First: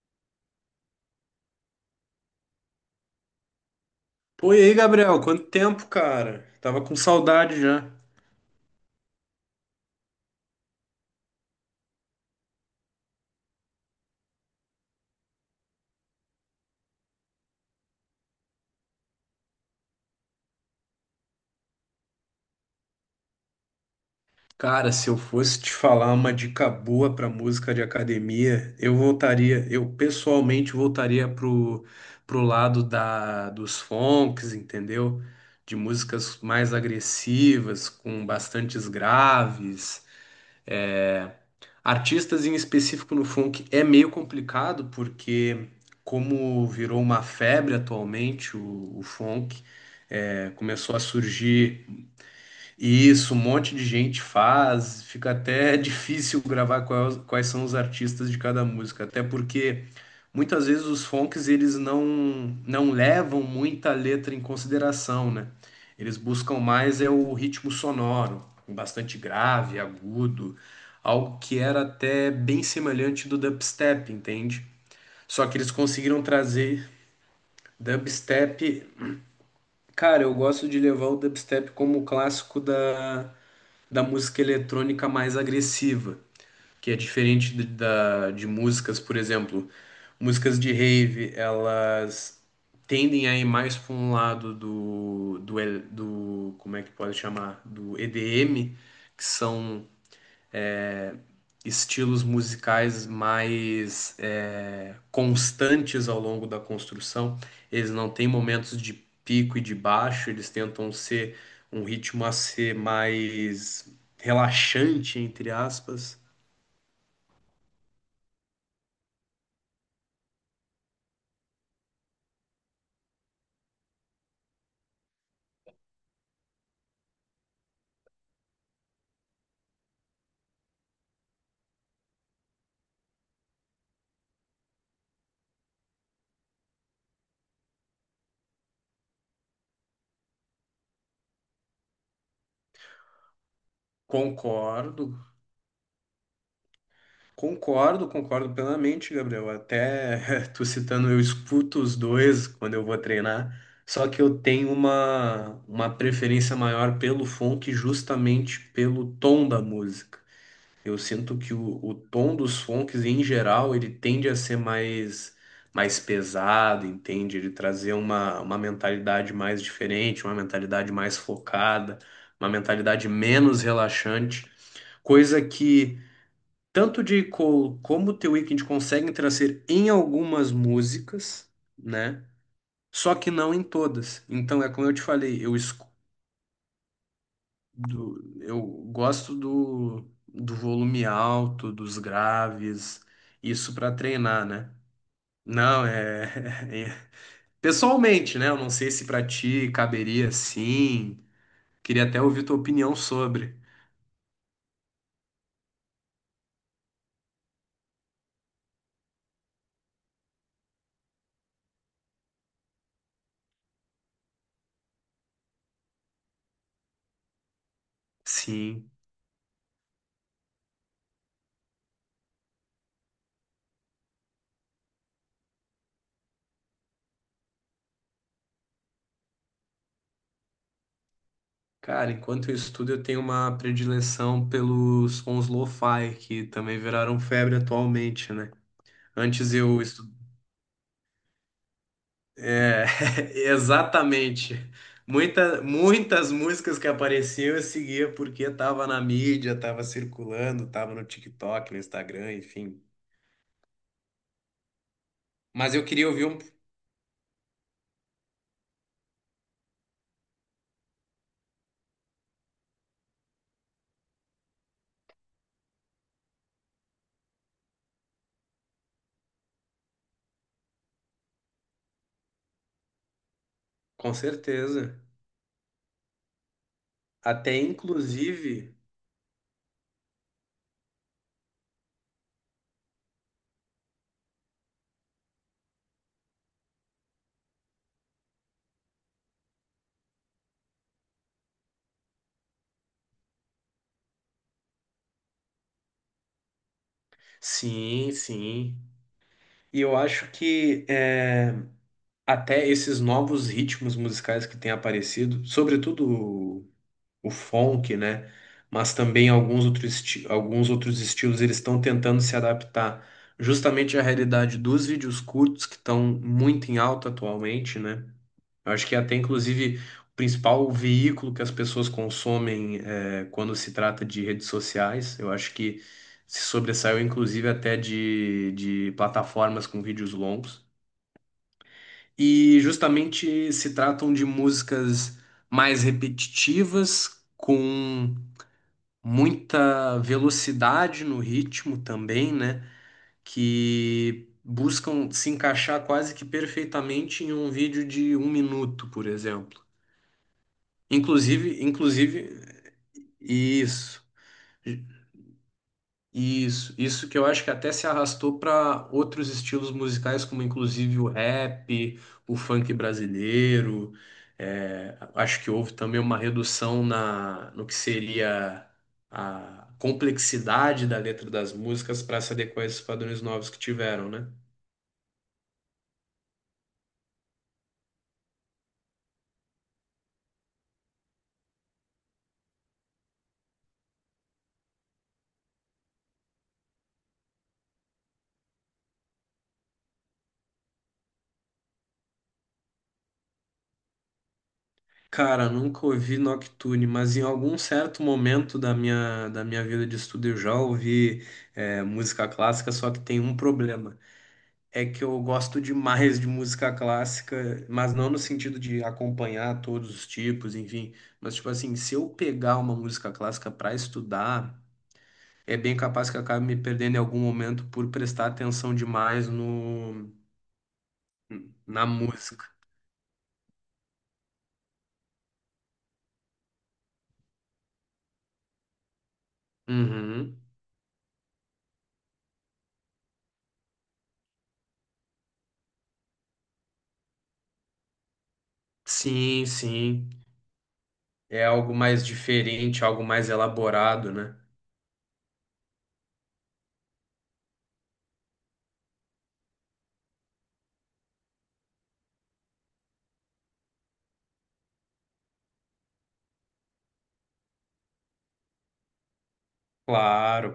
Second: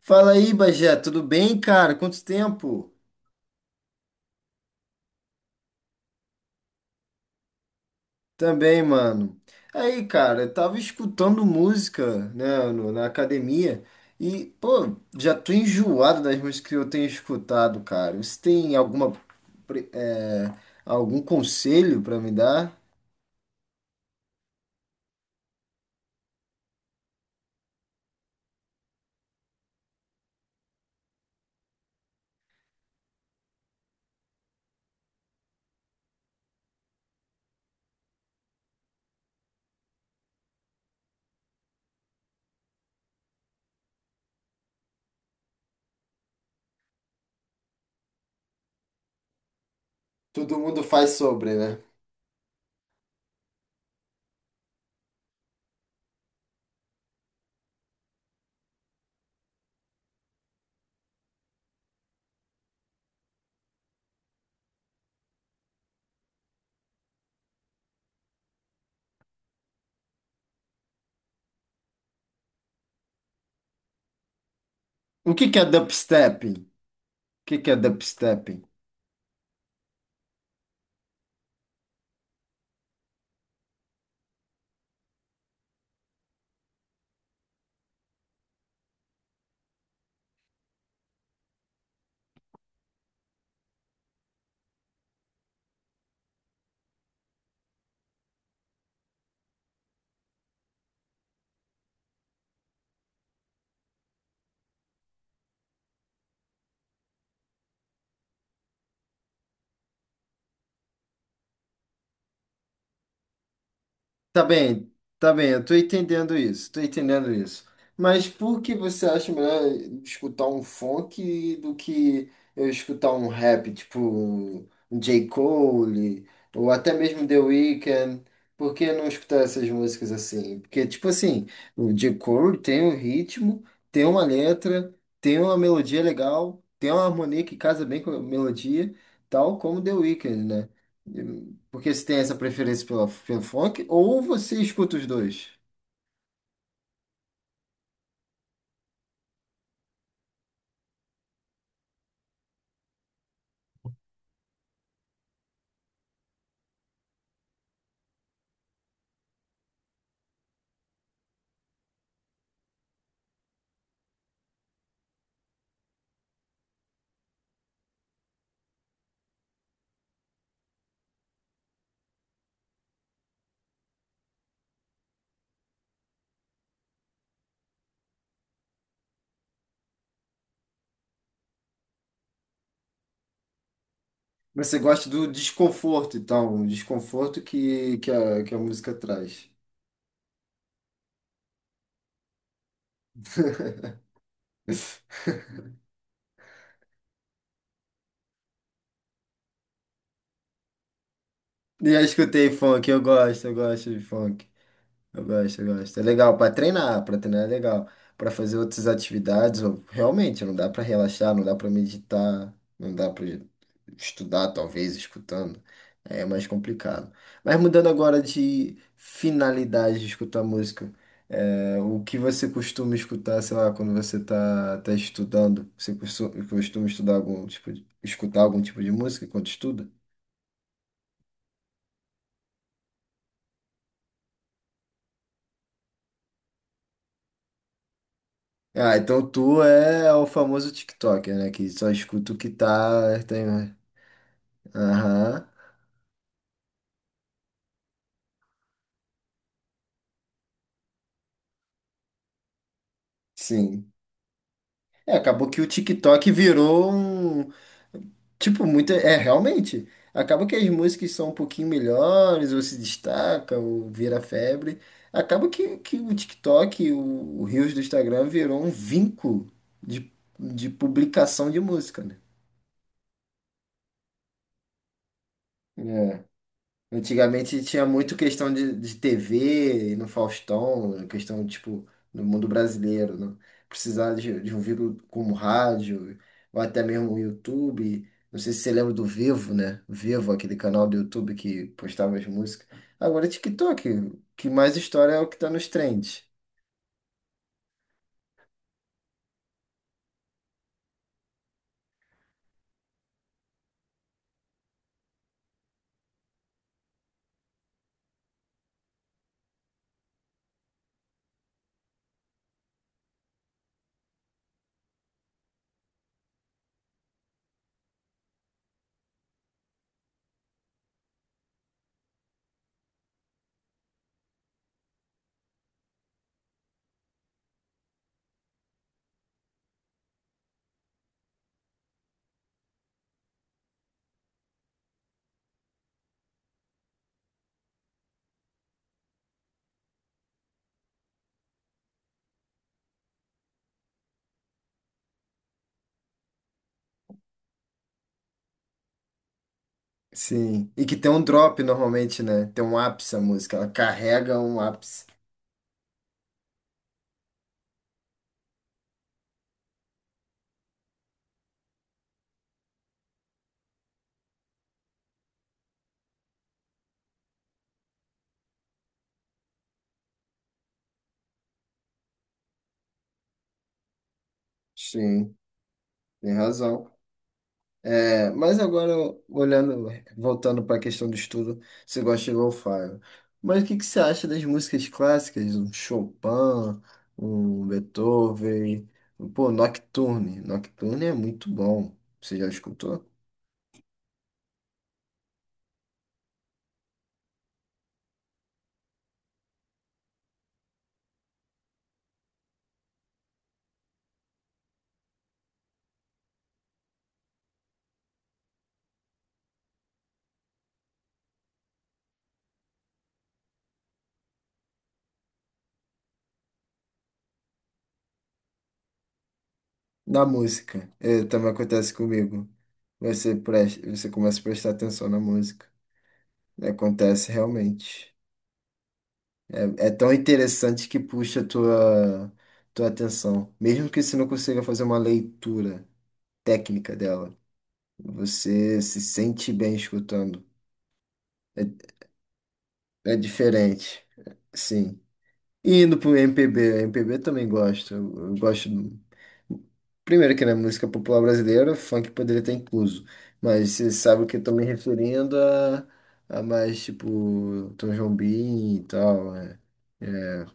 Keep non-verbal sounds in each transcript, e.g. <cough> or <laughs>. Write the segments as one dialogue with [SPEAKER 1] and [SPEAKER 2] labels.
[SPEAKER 1] Fala aí, Bagé, tudo bem, cara? Quanto tempo?
[SPEAKER 2] Pô, e aí, Gabriel, quanto tempo, cara? Tava com saudade já.
[SPEAKER 1] Também, mano. Aí, cara, eu tava escutando música, né, na academia e, pô, já tô enjoado das músicas que eu tenho escutado, cara. Você tem alguma, pre- é, algum conselho pra me dar?
[SPEAKER 2] Cara, se eu fosse te falar uma dica boa pra música de academia, eu voltaria, eu pessoalmente voltaria pro, pro lado da, dos funks, entendeu? De músicas mais agressivas, com bastantes graves. é, Artistas em específico no funk é meio complicado porque, como virou uma febre atualmente, o funk
[SPEAKER 1] Todo mundo
[SPEAKER 2] começou a
[SPEAKER 1] faz sobre, né?
[SPEAKER 2] surgir isso, um monte de gente faz, fica até <laughs> difícil gravar quais, quais são os artistas de cada música, até porque muitas vezes os funks eles não levam muita letra em consideração, né? Eles buscam mais é o ritmo sonoro, bastante grave, agudo, algo que era até bem semelhante do dubstep, entende?
[SPEAKER 1] O que
[SPEAKER 2] Só que
[SPEAKER 1] que é
[SPEAKER 2] eles conseguiram
[SPEAKER 1] dubstep? O
[SPEAKER 2] trazer
[SPEAKER 1] que que é dubstep?
[SPEAKER 2] dubstep. Cara, eu gosto de levar o dubstep como clássico da da música eletrônica mais agressiva, que é diferente de, da, de músicas, por exemplo, músicas de rave, elas tendem a ir mais para um lado do, como é que pode chamar, do EDM, que são é, estilos musicais mais constantes ao longo da construção. Eles não têm momentos de pico e de baixo, eles tentam ser um ritmo a ser mais
[SPEAKER 1] Tá bem,
[SPEAKER 2] relaxante,
[SPEAKER 1] tá bem,
[SPEAKER 2] entre
[SPEAKER 1] eu tô
[SPEAKER 2] aspas.
[SPEAKER 1] entendendo isso, tô entendendo isso. Mas por que você acha melhor escutar um funk do que eu escutar um rap, tipo um J. Cole, ou até mesmo The Weeknd? Por que não escutar essas músicas assim? Porque, tipo assim, o J. Cole tem um ritmo, tem uma letra, tem uma melodia legal, tem uma harmonia que casa bem com a melodia, tal como The Weeknd, né? Porque você tem essa preferência pela, pelo funk, ou você escuta
[SPEAKER 2] Concordo,
[SPEAKER 1] os dois.
[SPEAKER 2] concordo, concordo plenamente, Gabriel. Até <laughs> tu citando, eu escuto os dois quando eu vou treinar. Só que eu tenho uma preferência maior pelo funk justamente pelo tom da música. Eu sinto que o tom dos funks, em geral, ele tende a ser mais, mais pesado, entende? Ele trazer uma mentalidade mais diferente, uma mentalidade mais focada, uma mentalidade menos relaxante, coisa que tanto de Cole como The Weeknd conseguem trazer em algumas músicas, né? Só que não em todas. Então, é
[SPEAKER 1] Você
[SPEAKER 2] como eu te
[SPEAKER 1] gosta do
[SPEAKER 2] falei, eu escu
[SPEAKER 1] desconforto, então, o desconforto que
[SPEAKER 2] do-
[SPEAKER 1] a, que a,
[SPEAKER 2] eu
[SPEAKER 1] música
[SPEAKER 2] gosto
[SPEAKER 1] traz.
[SPEAKER 2] do, do volume alto, dos graves, isso para treinar, né?
[SPEAKER 1] <laughs>
[SPEAKER 2] Não, é, <laughs> é- Pessoalmente, né? Eu não sei se para ti caberia sim.
[SPEAKER 1] E eu
[SPEAKER 2] Queria até ouvir
[SPEAKER 1] escutei
[SPEAKER 2] tua
[SPEAKER 1] funk,
[SPEAKER 2] opinião
[SPEAKER 1] eu
[SPEAKER 2] sobre.
[SPEAKER 1] gosto de funk. Eu gosto, eu gosto. É legal para treinar é legal. Para fazer outras atividades, realmente não dá para relaxar, não dá para meditar, não dá para estudar, talvez, escutando. É mais complicado. Mas mudando agora de
[SPEAKER 2] Sim.
[SPEAKER 1] finalidade de escutar música, o que você costuma escutar, sei lá, quando você tá estudando? Você costuma estudar algum tipo de, escutar algum tipo de música enquanto estuda?
[SPEAKER 2] Cara, enquanto eu estudo, eu tenho uma predileção pelos sons lo-fi, que também viraram febre atualmente, né?
[SPEAKER 1] Ah, então
[SPEAKER 2] Antes
[SPEAKER 1] tu
[SPEAKER 2] eu
[SPEAKER 1] é o famoso TikToker, né? Que só escuta o que
[SPEAKER 2] É,
[SPEAKER 1] tá. Tem,
[SPEAKER 2] <laughs>
[SPEAKER 1] né?
[SPEAKER 2] exatamente.
[SPEAKER 1] Aham,
[SPEAKER 2] Muitas músicas que apareciam eu seguia porque tava na mídia, tava circulando, tava no TikTok, no Instagram, enfim.
[SPEAKER 1] sim. É, acabou que o
[SPEAKER 2] Mas eu queria ouvir
[SPEAKER 1] TikTok
[SPEAKER 2] um,
[SPEAKER 1] virou um. Tipo, muito. É, realmente. Acaba que as músicas são um pouquinho melhores, ou se destaca, ou vira febre. Acaba que o TikTok, o Reels do Instagram, virou um vinco de, de, publicação de música, né?
[SPEAKER 2] com certeza.
[SPEAKER 1] É.
[SPEAKER 2] Até
[SPEAKER 1] Antigamente tinha muito questão
[SPEAKER 2] inclusive,
[SPEAKER 1] de TV no Faustão, questão, tipo, no mundo brasileiro, né? Precisar de um veículo como rádio, ou até mesmo o YouTube. Não sei se você lembra do Vivo, né? Vivo, aquele canal do YouTube que postava as músicas. Agora é TikTok, o que mais história é o que tá nos trends.
[SPEAKER 2] sim, sim. E eu acho que é, até esses novos ritmos musicais que têm aparecido, sobretudo o funk, né? Mas também alguns outros, alguns outros estilos eles estão tentando se adaptar justamente à realidade dos vídeos curtos que estão muito em alta atualmente, né? Eu acho que até inclusive o principal veículo que as pessoas consomem quando se trata de redes sociais. Eu acho que se sobressaiu inclusive até de plataformas com vídeos longos. E justamente se tratam de músicas mais repetitivas, com muita velocidade no ritmo também, né? Que buscam se encaixar quase que perfeitamente em um vídeo de um minuto, por exemplo.
[SPEAKER 1] Sim. E que tem um
[SPEAKER 2] Inclusive,
[SPEAKER 1] drop normalmente,
[SPEAKER 2] inclusive,
[SPEAKER 1] né? Tem um ápice a música, ela
[SPEAKER 2] isso.
[SPEAKER 1] carrega um ápice.
[SPEAKER 2] Isso que eu acho que até se arrastou para outros estilos musicais, como inclusive o rap, o funk brasileiro. É, acho que houve também uma redução na, no que seria a complexidade da letra das músicas para se adequar a esses padrões novos que tiveram, né?
[SPEAKER 1] Sim, tem razão. É, mas agora, olhando, voltando para a questão do estudo, você gosta de lo-fi. Mas o que que você acha das músicas clássicas? Um Chopin, um Beethoven, um, pô, Nocturne. Nocturne é muito bom. Você já escutou?
[SPEAKER 2] Cara, nunca ouvi Nocturne, mas em algum certo momento da minha vida de estudo eu já ouvi, música clássica, só que tem um problema. É que eu gosto demais de música clássica, mas não no sentido de acompanhar todos os tipos, enfim. Mas, tipo assim, se eu pegar uma música clássica para estudar, é bem capaz que eu acabe me perdendo em algum momento por prestar atenção demais no,
[SPEAKER 1] Na música, é, também
[SPEAKER 2] na
[SPEAKER 1] acontece
[SPEAKER 2] música.
[SPEAKER 1] comigo. Você, presta, você começa a prestar atenção na música. Acontece realmente. É tão
[SPEAKER 2] Uhum.
[SPEAKER 1] interessante que puxa a tua, atenção. Mesmo que você não consiga fazer uma leitura técnica dela. Você se
[SPEAKER 2] Sim,
[SPEAKER 1] sente bem
[SPEAKER 2] sim.
[SPEAKER 1] escutando.
[SPEAKER 2] É
[SPEAKER 1] É,
[SPEAKER 2] algo mais diferente, algo
[SPEAKER 1] é
[SPEAKER 2] mais
[SPEAKER 1] diferente,
[SPEAKER 2] elaborado, né?
[SPEAKER 1] sim. E indo pro MPB, MPB também gosto. Eu gosto. Primeiro que na música popular brasileira, funk poderia estar incluso. Mas você sabe o que eu tô me referindo a, mais tipo Tom Jobim e tal. É.
[SPEAKER 2] Claro,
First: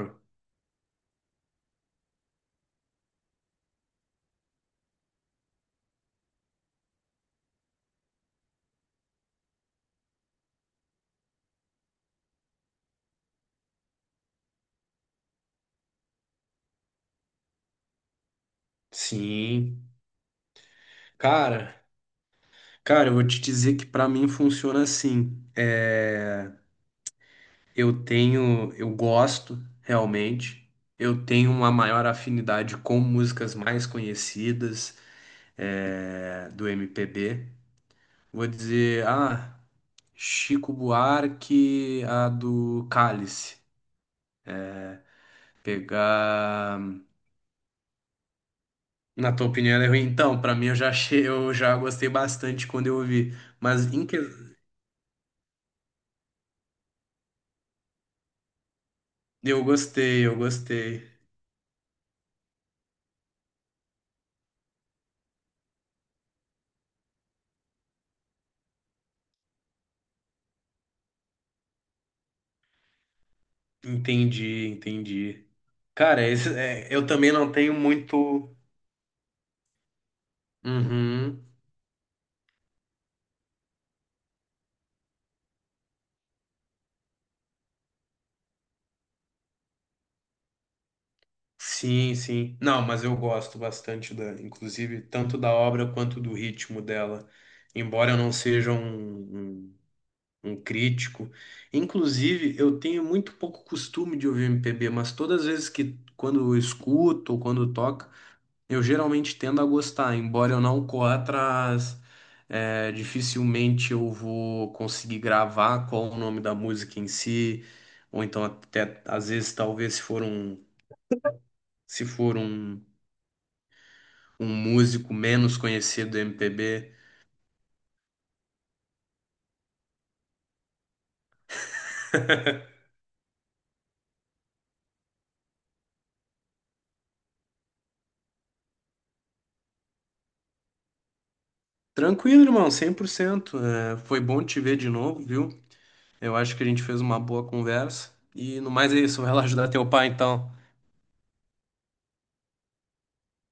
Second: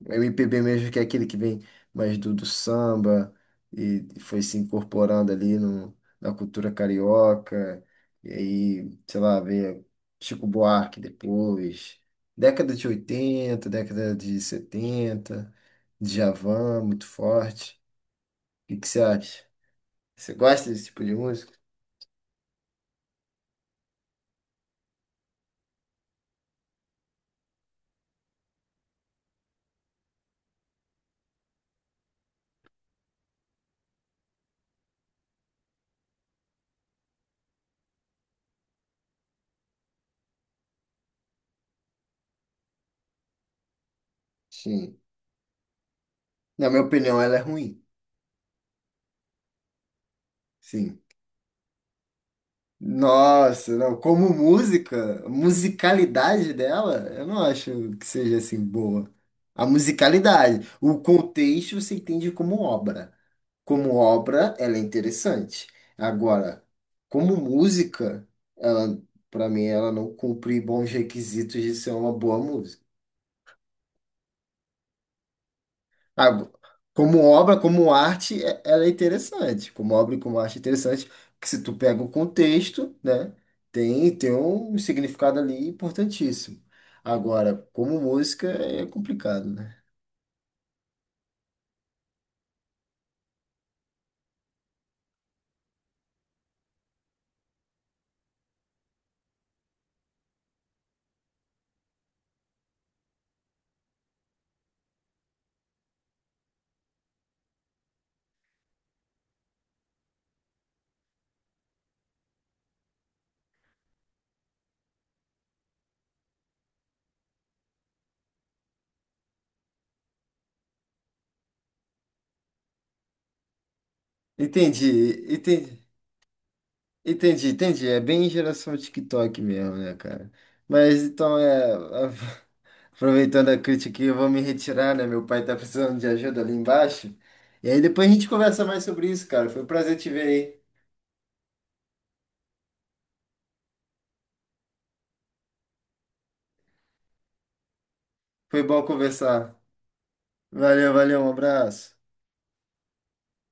[SPEAKER 1] O MPB mesmo que é aquele que vem mais do samba e foi se incorporando ali no, na cultura carioca. E aí, sei lá, veio Chico Buarque depois. Década de oitenta, década de setenta, Djavan, muito forte. O que que você acha?
[SPEAKER 2] Sim.
[SPEAKER 1] Você gosta desse tipo de música?
[SPEAKER 2] Cara, cara, eu vou te dizer que para mim funciona assim. Eu tenho, eu gosto realmente. Eu tenho uma maior afinidade com músicas mais conhecidas do MPB. Vou dizer, ah, Chico Buarque, a do Cálice.
[SPEAKER 1] Sim. Na
[SPEAKER 2] Pegar,
[SPEAKER 1] minha opinião, ela é ruim.
[SPEAKER 2] na tua opinião, ela é ruim. Então, pra mim eu já
[SPEAKER 1] Sim.
[SPEAKER 2] achei, eu já gostei bastante quando eu ouvi.
[SPEAKER 1] Nossa,
[SPEAKER 2] Mas
[SPEAKER 1] não,
[SPEAKER 2] em que...
[SPEAKER 1] como música, a musicalidade dela, eu não acho que seja assim boa.
[SPEAKER 2] eu
[SPEAKER 1] A
[SPEAKER 2] gostei, eu
[SPEAKER 1] musicalidade, o
[SPEAKER 2] gostei.
[SPEAKER 1] contexto você entende como obra. Como obra, ela é interessante. Agora, como música, ela, para mim, ela não cumpre bons requisitos de ser uma boa música.
[SPEAKER 2] Entendi, entendi. Cara,
[SPEAKER 1] Ah,
[SPEAKER 2] eu
[SPEAKER 1] como
[SPEAKER 2] também não
[SPEAKER 1] obra,
[SPEAKER 2] tenho
[SPEAKER 1] como arte,
[SPEAKER 2] muito.
[SPEAKER 1] ela é interessante. Como obra e como arte é interessante,
[SPEAKER 2] Uhum.
[SPEAKER 1] que se tu pega o contexto, né, tem, um significado ali importantíssimo. Agora, como música, é complicado, né?
[SPEAKER 2] Sim, sim. Não, mas eu gosto bastante da, inclusive, tanto da obra quanto do ritmo dela. Embora eu não seja um, um, um crítico. Inclusive, eu tenho muito pouco costume de ouvir MPB, mas todas as vezes que, quando eu escuto ou quando toca, eu geralmente tendo a gostar. Embora eu não corra atrás, dificilmente eu vou conseguir gravar qual o nome da música em si, ou então até, às vezes, talvez, se for um. Se for um músico
[SPEAKER 1] Entendi,
[SPEAKER 2] menos
[SPEAKER 1] entendi,
[SPEAKER 2] conhecido do MPB.
[SPEAKER 1] entendi, entendi. É bem geração TikTok mesmo, né, cara? Mas então <laughs> Aproveitando a crítica aqui, eu vou me retirar, né? Meu pai tá precisando de ajuda ali embaixo. E aí depois a gente conversa mais sobre isso, cara. Foi um prazer te ver aí.
[SPEAKER 2] Tranquilo, irmão, 100%. É, foi bom te ver de novo, viu? Eu acho que a gente fez uma boa conversa. E
[SPEAKER 1] Foi
[SPEAKER 2] no
[SPEAKER 1] bom
[SPEAKER 2] mais é isso, vai lá
[SPEAKER 1] conversar.
[SPEAKER 2] ajudar teu pai então.
[SPEAKER 1] Valeu, valeu, um abraço.